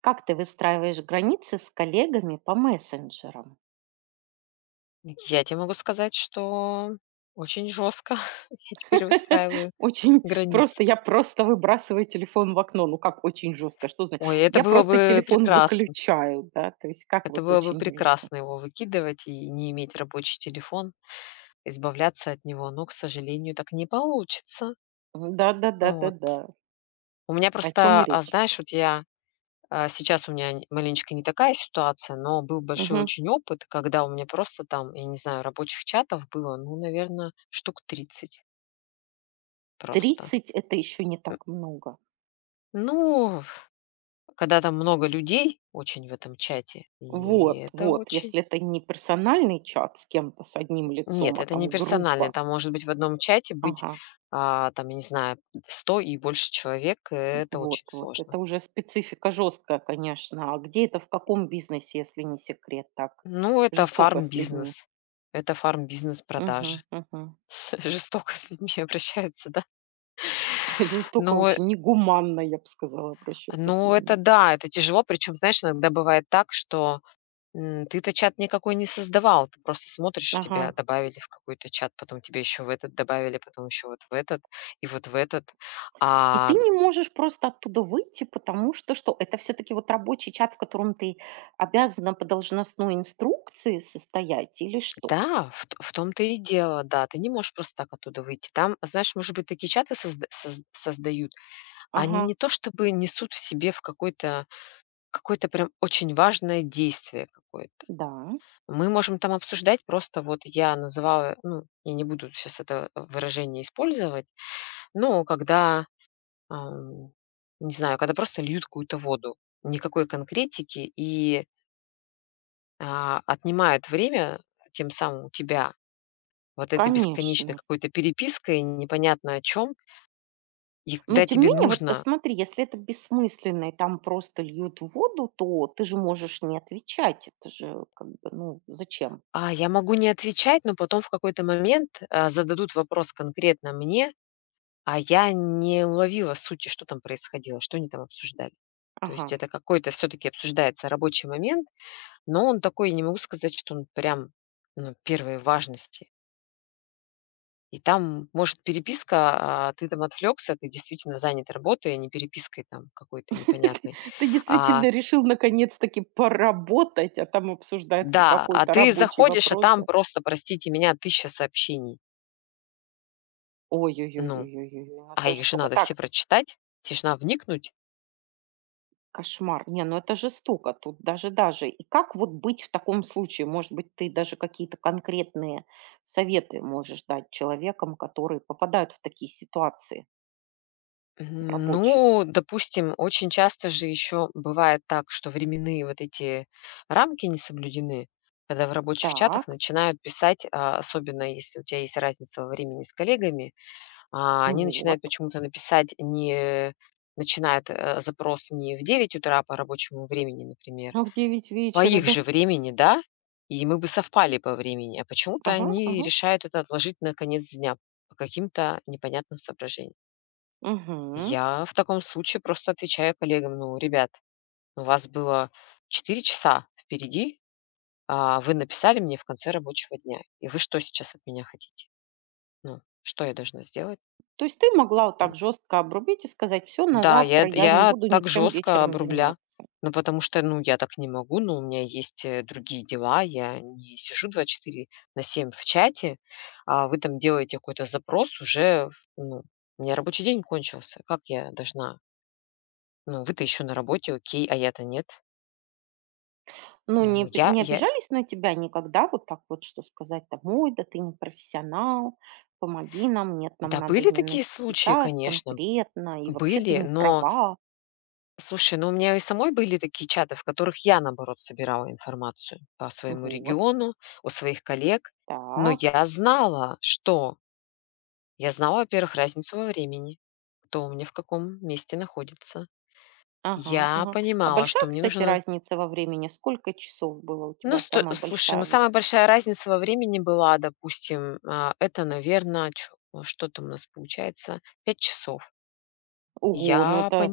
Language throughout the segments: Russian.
Как ты выстраиваешь границы с коллегами по мессенджерам? Я тебе могу сказать, что очень жестко я теперь выстраиваю Очень границы. просто. Я просто выбрасываю телефон в окно. Ну, как очень жестко? Что значит? Ой, это Я было просто бы телефон прекрасно. выключаю, да? То есть как Это вот было бы очень жестко? прекрасно его выкидывать и не иметь рабочий телефон, избавляться от него, но, к сожалению, так не получится. Вот. Да-да-да-да-да. У меня О чем просто, и речь? знаешь, вот я сейчас у меня маленечко не такая ситуация, но был большой Мгм. очень опыт, когда у меня просто там, я не знаю, рабочих чатов было, ну, наверное, штук 30 просто. 30 это еще не М, так много. Ну, когда там много людей очень в этом чате, и Вот, это вот. очень... Если это не персональный чат с кем-то, с одним лицом, Нет, а это не там персонально. группа. Там может быть в одном чате быть, Ага. Там, я не знаю, 100 и больше человек. И это вот очень вот. сложно. Это уже специфика жесткая, конечно. А где это, в каком бизнесе, если не секрет, так? Ну, это Жестоко с людьми. фарм-бизнес. Это фарм-бизнес Мгм, продажи. мгм. Жестоко с людьми обращаются, да. Жестоко Но очень, негуманно, я бы сказала, обращаются с но это людьми. да, это тяжело. Причем, знаешь, иногда бывает так, что... Ты-то чат никакой не создавал, ты просто смотришь, и тебя Ага. добавили в какой-то чат, потом тебя еще в этот добавили, потом еще вот в этот и вот в этот. И ты А, не можешь просто оттуда выйти, потому что что? Это все-таки вот рабочий чат, в котором ты обязана по должностной инструкции состоять или что? да, в том-то и дело, да, ты не можешь просто так оттуда выйти. Там, знаешь, может быть, такие чаты создают, а они Ага, не то чтобы несут в себе в какое-то прям очень важное действие какое-то. да, Мы можем там обсуждать просто, вот я называла, ну, я не буду сейчас это выражение использовать, но когда Ам, не знаю, когда просто льют какую-то воду, никакой конкретики и, отнимают время тем самым у тебя вот этой бесконечной конечно. какой-то перепиской непонятно о чем. И Но когда тем не тебе менее, вот нужно: смотри, если это бессмысленно и там просто льют воду, то ты же можешь не отвечать. Это же как бы, ну, зачем? "А, я могу не отвечать", но потом в какой-то момент, зададут вопрос конкретно мне, а я не уловила сути, что там происходило, что они там обсуждали. То есть Ага. это какой-то все таки обсуждается рабочий момент, но он такой, не могу сказать, что он прям, ну, первой важности. И там, может, переписка, а ты там отвлекся, ты действительно занят работой, а не перепиской там какой-то Ты непонятной. ты А, действительно решил наконец-таки поработать, а там обсуждается да, а какой-то ты рабочий заходишь, а вопрос, там да? просто, простите меня, 1000 сообщений. Ну, Ой-ой-ой-ой-ой, ну а это их же жестоко. надо все Так, прочитать, те вникнуть. кошмар. Не, ну это жестоко, тут даже-даже. И как вот быть в таком случае? Может быть, ты даже какие-то конкретные советы можешь дать человекам, которые попадают в такие ситуации рабочие? Ну, допустим, очень часто же еще бывает так, что временные вот эти рамки не соблюдены, когда в рабочих чатах Так, начинают писать, особенно если у тебя есть разница во времени с коллегами. Они вот. начинают почему-то написать не начинают, запрос не в 9 утра по рабочему времени, например, А в 9 по вечера, их да? же времени, да, и мы бы совпали по времени, а почему-то Ага, они ага. решают это отложить на конец дня по каким-то непонятным соображениям. Мгм. Я в таком случае просто отвечаю коллегам: "Ну, ребят, у вас было 4 часа впереди, а вы написали мне в конце рабочего дня. И вы что сейчас от меня хотите? Ну, что я должна сделать?" То есть ты могла вот так жестко обрубить и сказать: все, на Да, я завтра я не я буду так ничем жестко об вечером рубля. заниматься". Ну, потому что, ну, я так не могу, но у меня есть, другие дела. Я не сижу 24/7 в чате, а вы там делаете какой-то запрос уже, ну, у меня рабочий день кончился. Как я должна? Ну, вы-то еще на работе, окей, а я-то нет. Ну, Ну, не п я не я обижались на тебя никогда вот так вот, что сказать там: да ты не профессионал, помоги нам, нет, нам Да, надо были именно такие случаи, сейчас конечно, конкретно, и вообще ты были, не но... права". Слушай, ну у меня и самой были такие чаты, в которых я, наоборот, собирала информацию по своему Вот региону, у своих коллег. Но так. я знала, во-первых, разницу во времени, кто у меня в каком месте находится. Ага, Я ага. А понимала, большая, что мне кстати, нужно... разница во времени? Сколько часов было у Ну, тебя самая слушай, ну большая вот. самая большая разница во времени была, допустим, это, наверное, что там у нас получается, 5 часов. Ого, Я ну это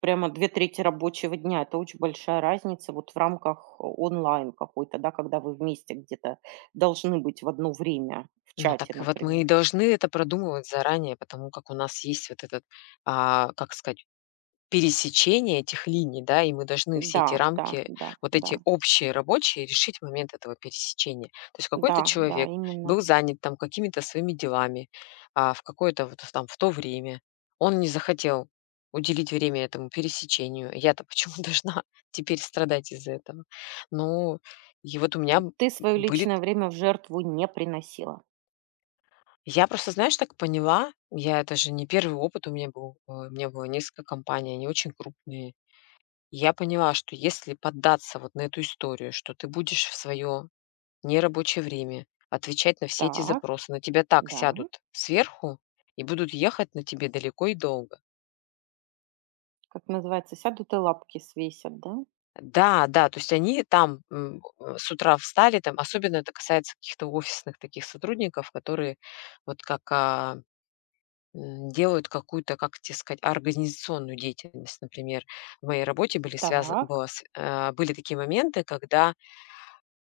прямо 2 трети рабочего дня. Это очень большая разница вот в рамках онлайн какой-то, да, когда вы вместе где-то должны быть в одно время в Ну чате, так вот мы и например. должны это продумывать заранее, потому как у нас есть вот этот, как сказать, пересечение этих линий, да, и мы должны все эти Да, да, рамки, да, вот да, эти общие рабочие, решить в момент этого пересечения. То есть какой-то да, да, человек именно. был занят там какими-то своими делами, в какое-то вот там в то время. Он не захотел уделить время этому пересечению. Я-то почему должна теперь страдать из-за этого? Ну, и вот у меня Ты свое были... личное время в жертву не приносила. Я просто, знаешь, так поняла, я это же не первый опыт у меня был, у меня было несколько компаний, они очень крупные. Я поняла, что если поддаться вот на эту историю, что ты будешь в свое нерабочее время отвечать на все эти Так, запросы, на тебя так да. сядут сверху и будут ехать на тебе далеко и долго. Как называется, сядут и лапки свесят, да? Да, да, то есть они там, с утра встали, там особенно это касается каких-то офисных таких сотрудников, которые вот как, делают какую-то, как тебе сказать, организационную деятельность. Например, в моей работе были связаны, Так, было с а, были такие моменты, когда,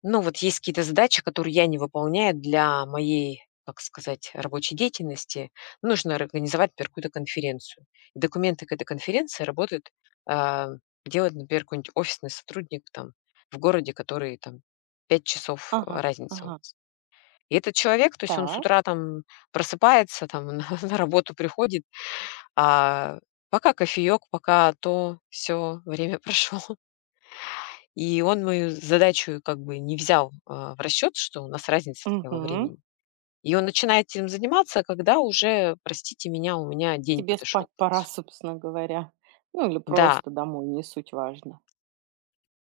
ну, вот есть какие-то задачи, которые я не выполняю для моей, как сказать, рабочей деятельности. Нужно организовать, например, какую-то конференцию. И документы к этой конференции работают, а, делает, например, какой-нибудь офисный сотрудник там в городе, который там 5 часов ага, разница у ага, нас. И этот человек, то есть он с так, утра там просыпается, там на работу приходит, а пока кофеек, пока то, все время прошло. И он мою задачу как бы не взял, в расчет, что у нас разница такая во мгм. времени. И он начинает этим заниматься, когда уже, простите меня, у меня день Тебе подошел спать к пора, концу. собственно говоря. Ну или Да, просто домой, не суть важно.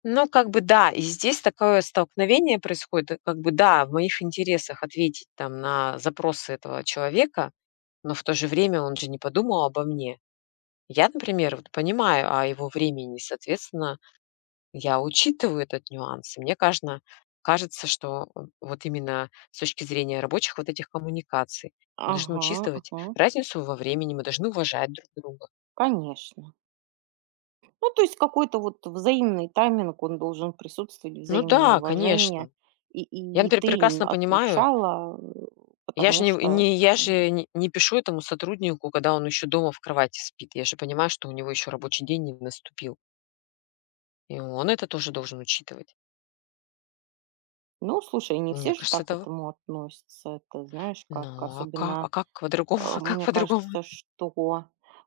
ну как бы да, и здесь такое столкновение происходит, как бы да, в моих интересах ответить там на запросы этого человека, но в то же время он же не подумал обо мне. Я, например, вот понимаю о его времени, соответственно. Я учитываю этот нюанс. И мне кажется, что в вот именно с точки зрения рабочих вот этих коммуникаций мы должны Ага, учитывать ага, разницу во времени, мы должны уважать друг друга. конечно. Ну, то есть какой-то вот взаимный тайминг, он должен присутствовать, Ну взаимное да, уважение. конечно. И, Я, и например, ты не прекрасно понимаю, отвечала, я же потому не что... не я э, же не не пишу этому сотруднику, когда он еще дома в кровати спит. Я же понимаю, что у него еще рабочий день не наступил, и он это тоже должен учитывать. Ну, слушай, не Мне все же кажется, так к этого. этому относятся. Это знаешь, как Ну, а как а особенно, как по-другому, а как мне по-другому... кажется, что...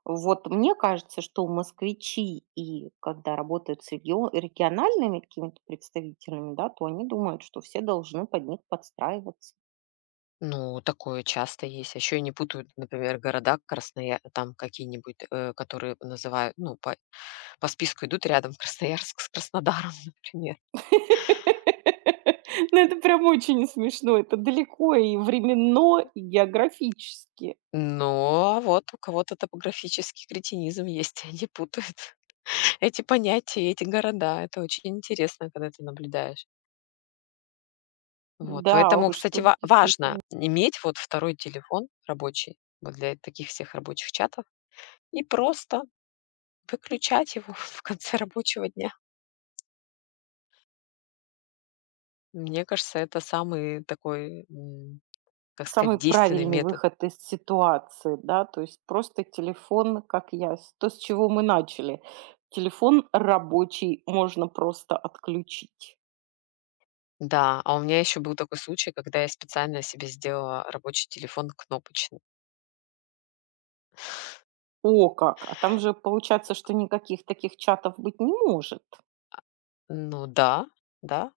Вот мне кажется, что москвичи, и когда работают с региональными какими-то представителями, да, то они думают, что все должны под них подстраиваться. Ну, такое часто есть. А еще и не путают, например, города Красноя там какие-нибудь, которые называют, ну, по списку идут рядом Красноярск с Краснодаром, например. Ну, это прям очень смешно. Это далеко и временно, и географически. Но а вот у кого-то топографический кретинизм есть, и они путают эти понятия, эти города. Это очень интересно, когда ты наблюдаешь. Вот, Да поэтому, уж, кстати, тут важно действительно иметь вот второй телефон рабочий, вот для таких всех рабочих чатов, и просто выключать его в конце рабочего дня. Мне кажется, это самый такой, как сказать, самый действенный правильный метод. выход из ситуации, да, то есть просто телефон, как я, с чего мы начали. Телефон рабочий можно просто отключить. Да, а у меня еще был такой случай, когда я специально себе сделала рабочий телефон кнопочный. О, как! А там же получается, что никаких таких чатов быть не может. Ну да, да.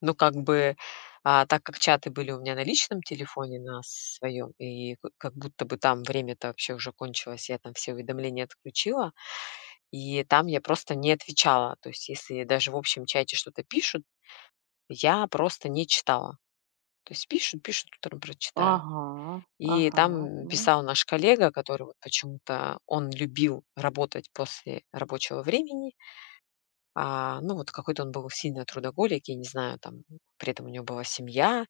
Ну как бы, так как чаты были у меня на личном телефоне, на своем, и как будто бы там время-то вообще уже кончилось, я там все уведомления отключила, и там я просто не отвечала. То есть если даже в общем чате что-то пишут, я просто не читала. То есть пишут, пишут, утром прочитаю. Ага, И ага. там Ну, писал наш коллега, который вот почему-то он любил работать после рабочего времени. Ну, вот какой-то он был сильно трудоголик, я не знаю, там при этом у него была семья,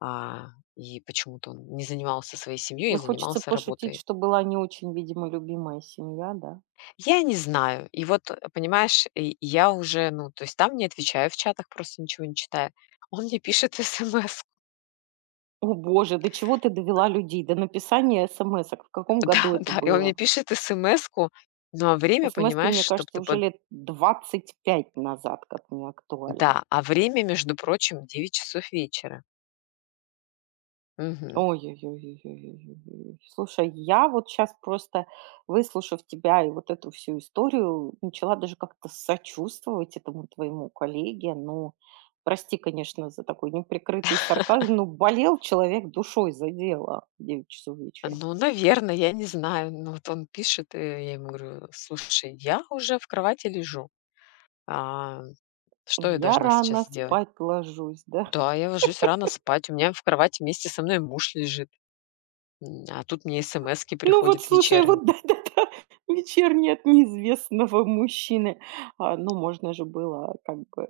а, и почему-то он не занимался своей семьей, а ну, хочется занимался пошутить, работой. что была не очень, видимо, любимая семья, да? Я не знаю. И вот, понимаешь, и я уже, ну, то есть там не отвечаю в чатах, просто ничего не читаю. Он мне пишет СМС. О боже, до чего ты довела людей? До написания смс-ок. В каком Да, году это да, и он мне было? пишет СМС-ку, ну, а время, Смски, понимаешь, мне чтобы кажется, ты... уже лет 25 назад, как не актуально. Да, а время, между прочим, 9 часов вечера. Мгм. Ой ой ой ой ой ой ой Слушай, я вот сейчас просто, выслушав тебя и вот эту всю историю, начала даже как-то сочувствовать этому твоему коллеге. Ну, прости, конечно, за такой неприкрытый сарказм, но болел человек душой за дело в 9 часов вечера. Ну, наверное, я не знаю. Ну, вот он пишет, и я ему говорю: "Слушай, я уже в кровати лежу. А, что я Я должна сейчас рано сделать?" спать ложусь, да. "Да, я ложусь рано спать. У меня в кровати вместе со мной муж лежит, а тут мне СМС-ки Ну вот, приходят слушай, вот вечерние". да-да-да, вечерний от неизвестного мужчины. А, ну, можно же было как бы.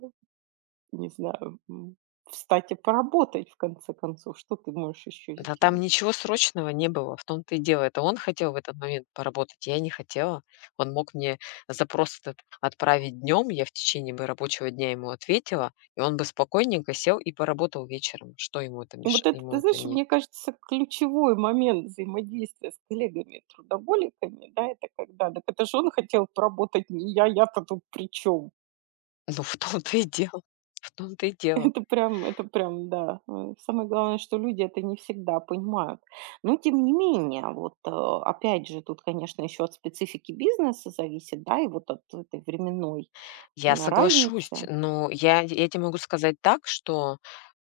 Не знаю, встать и поработать, в конце концов. Что ты можешь еще Да там сделать? ничего срочного не было, в том-то и дело. Это он хотел в этот момент поработать, я не хотела. Он мог мне запрос этот отправить днем, я в течение бы рабочего дня ему ответила, и он бы спокойненько сел и поработал вечером. Что ему это И вот мешает? это, Ему ты это знаешь, не... мне кажется, ключевой момент взаимодействия с коллегами-трудоголиками, да, это когда, так это же он хотел поработать, не я, я-то тут при чем? Ну, в том-то и дело. В том-то и дело. Это прям, да. Самое главное, что люди это не всегда понимают. Но, тем не менее, вот опять же, тут, конечно, еще от специфики бизнеса зависит, да, и вот от этой временной Я соглашусь, разницы. но я тебе могу сказать так, что,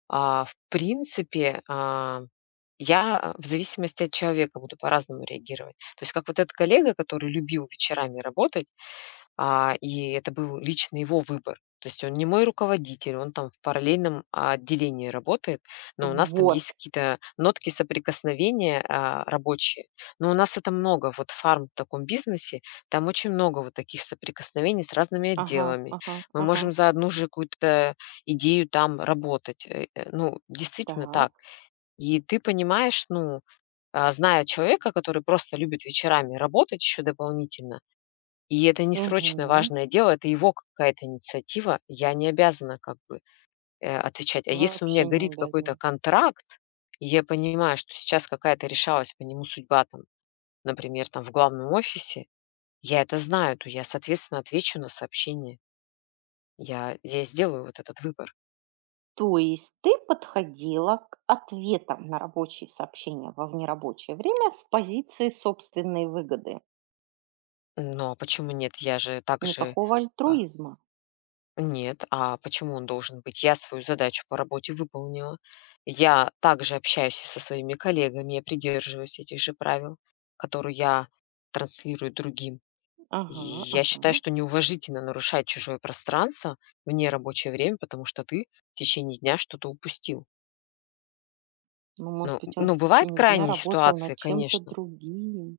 в принципе, я в зависимости от человека буду по-разному реагировать. То есть как вот этот коллега, который любил вечерами работать. И это был лично его выбор. То есть он не мой руководитель, он там в параллельном отделении работает, но у нас там Вот. есть какие-то нотки соприкосновения рабочие. Но у нас это много, вот фарм в таком бизнесе, там очень много вот таких соприкосновений с разными Ага, отделами. ага, Мы ага. можем за одну же какую-то идею там работать. Ну, действительно Так. так. И ты понимаешь, ну, зная человека, который просто любит вечерами работать еще дополнительно, и это не срочно Мгм. важное дело, это его какая-то инициатива, я не обязана как бы, отвечать. А если у меня Вообще не горит какой-то обязана. контракт, и я понимаю, что сейчас какая-то решалась по нему судьба там, например, там в главном офисе, я это знаю, то я, соответственно, отвечу на сообщение. Я сделаю вот этот выбор. То есть ты подходила к ответам на рабочие сообщения во внерабочее время с позиции собственной выгоды. Но почему нет? Я же также, Никакого а, альтруизма. нет, а почему он должен быть? Я свою задачу по работе выполнила. Я также общаюсь и со своими коллегами, я придерживаюсь этих же правил, которые я транслирую другим. И Ага, я считаю, ага. что неуважительно нарушать чужое пространство в нерабочее время, потому что ты в течение дня что-то упустил. Ну, может Ну, быть, он ну, в бывают течение дня крайние работал над ситуации, чем-то конечно, другим.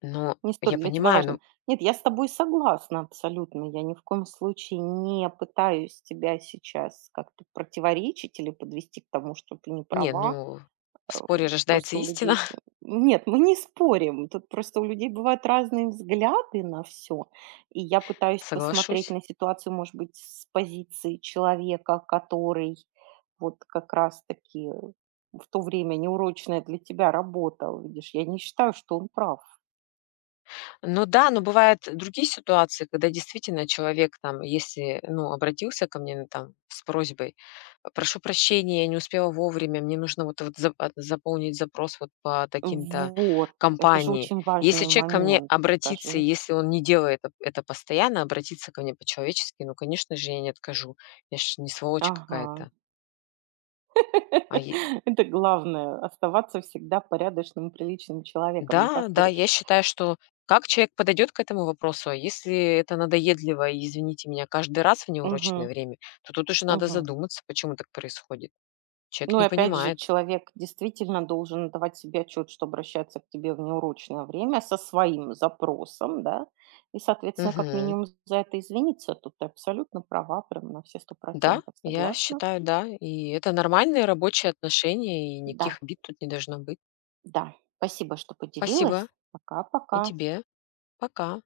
но Не столь я для тебя понимаю, ну, важным. Нет, я с тобой согласна абсолютно. Я ни в коем случае не пытаюсь тебя сейчас как-то противоречить или подвести к тому, что ты не не, права. ну, в э, споре рождается просто у истина, людей. Нет, мы не спорим. Тут просто у людей бывают разные взгляды на все. И я пытаюсь посмотреть соглашусь. на ситуацию, может быть, с позиции человека, который вот как раз-таки в то время неурочная для тебя работа, видишь, я не считаю, что он прав. Ну да, но бывают другие ситуации, когда действительно человек там, если, ну, обратился ко мне, ну, там, с просьбой: "Прошу прощения, я не успела вовремя, мне нужно вот заполнить запрос вот по таким-то Вот, это же компании". очень Если важный человек ко мне момент, обратится, и скажи. если он не делает эт это постоянно, обратиться ко мне по-человечески, ну, конечно же, я не откажу. Я же не сволочь Ага. какая-то. А е Это главное, оставаться всегда порядочным, приличным человеком, не Да, да, поспоришь. я считаю, что как человек подойдет к этому вопросу, а если это надоедливо, и, извините меня, каждый раз в неурочное Мгм. время, то тут уже надо Мгм. задуматься, почему так происходит. Человек Ну и не опять же, понимает. человек действительно должен давать себе отчет, что обращаться к тебе в неурочное время со своим запросом, да, и, соответственно, как Мгм. минимум за это извиниться. Тут ты абсолютно права, прям на все сто Да, процентов я согласна. считаю, да. И это нормальные рабочие отношения, и Да, никаких обид тут не должно быть. да. Спасибо, что Спасибо. поделилась. И Пока-пока. тебе. Пока.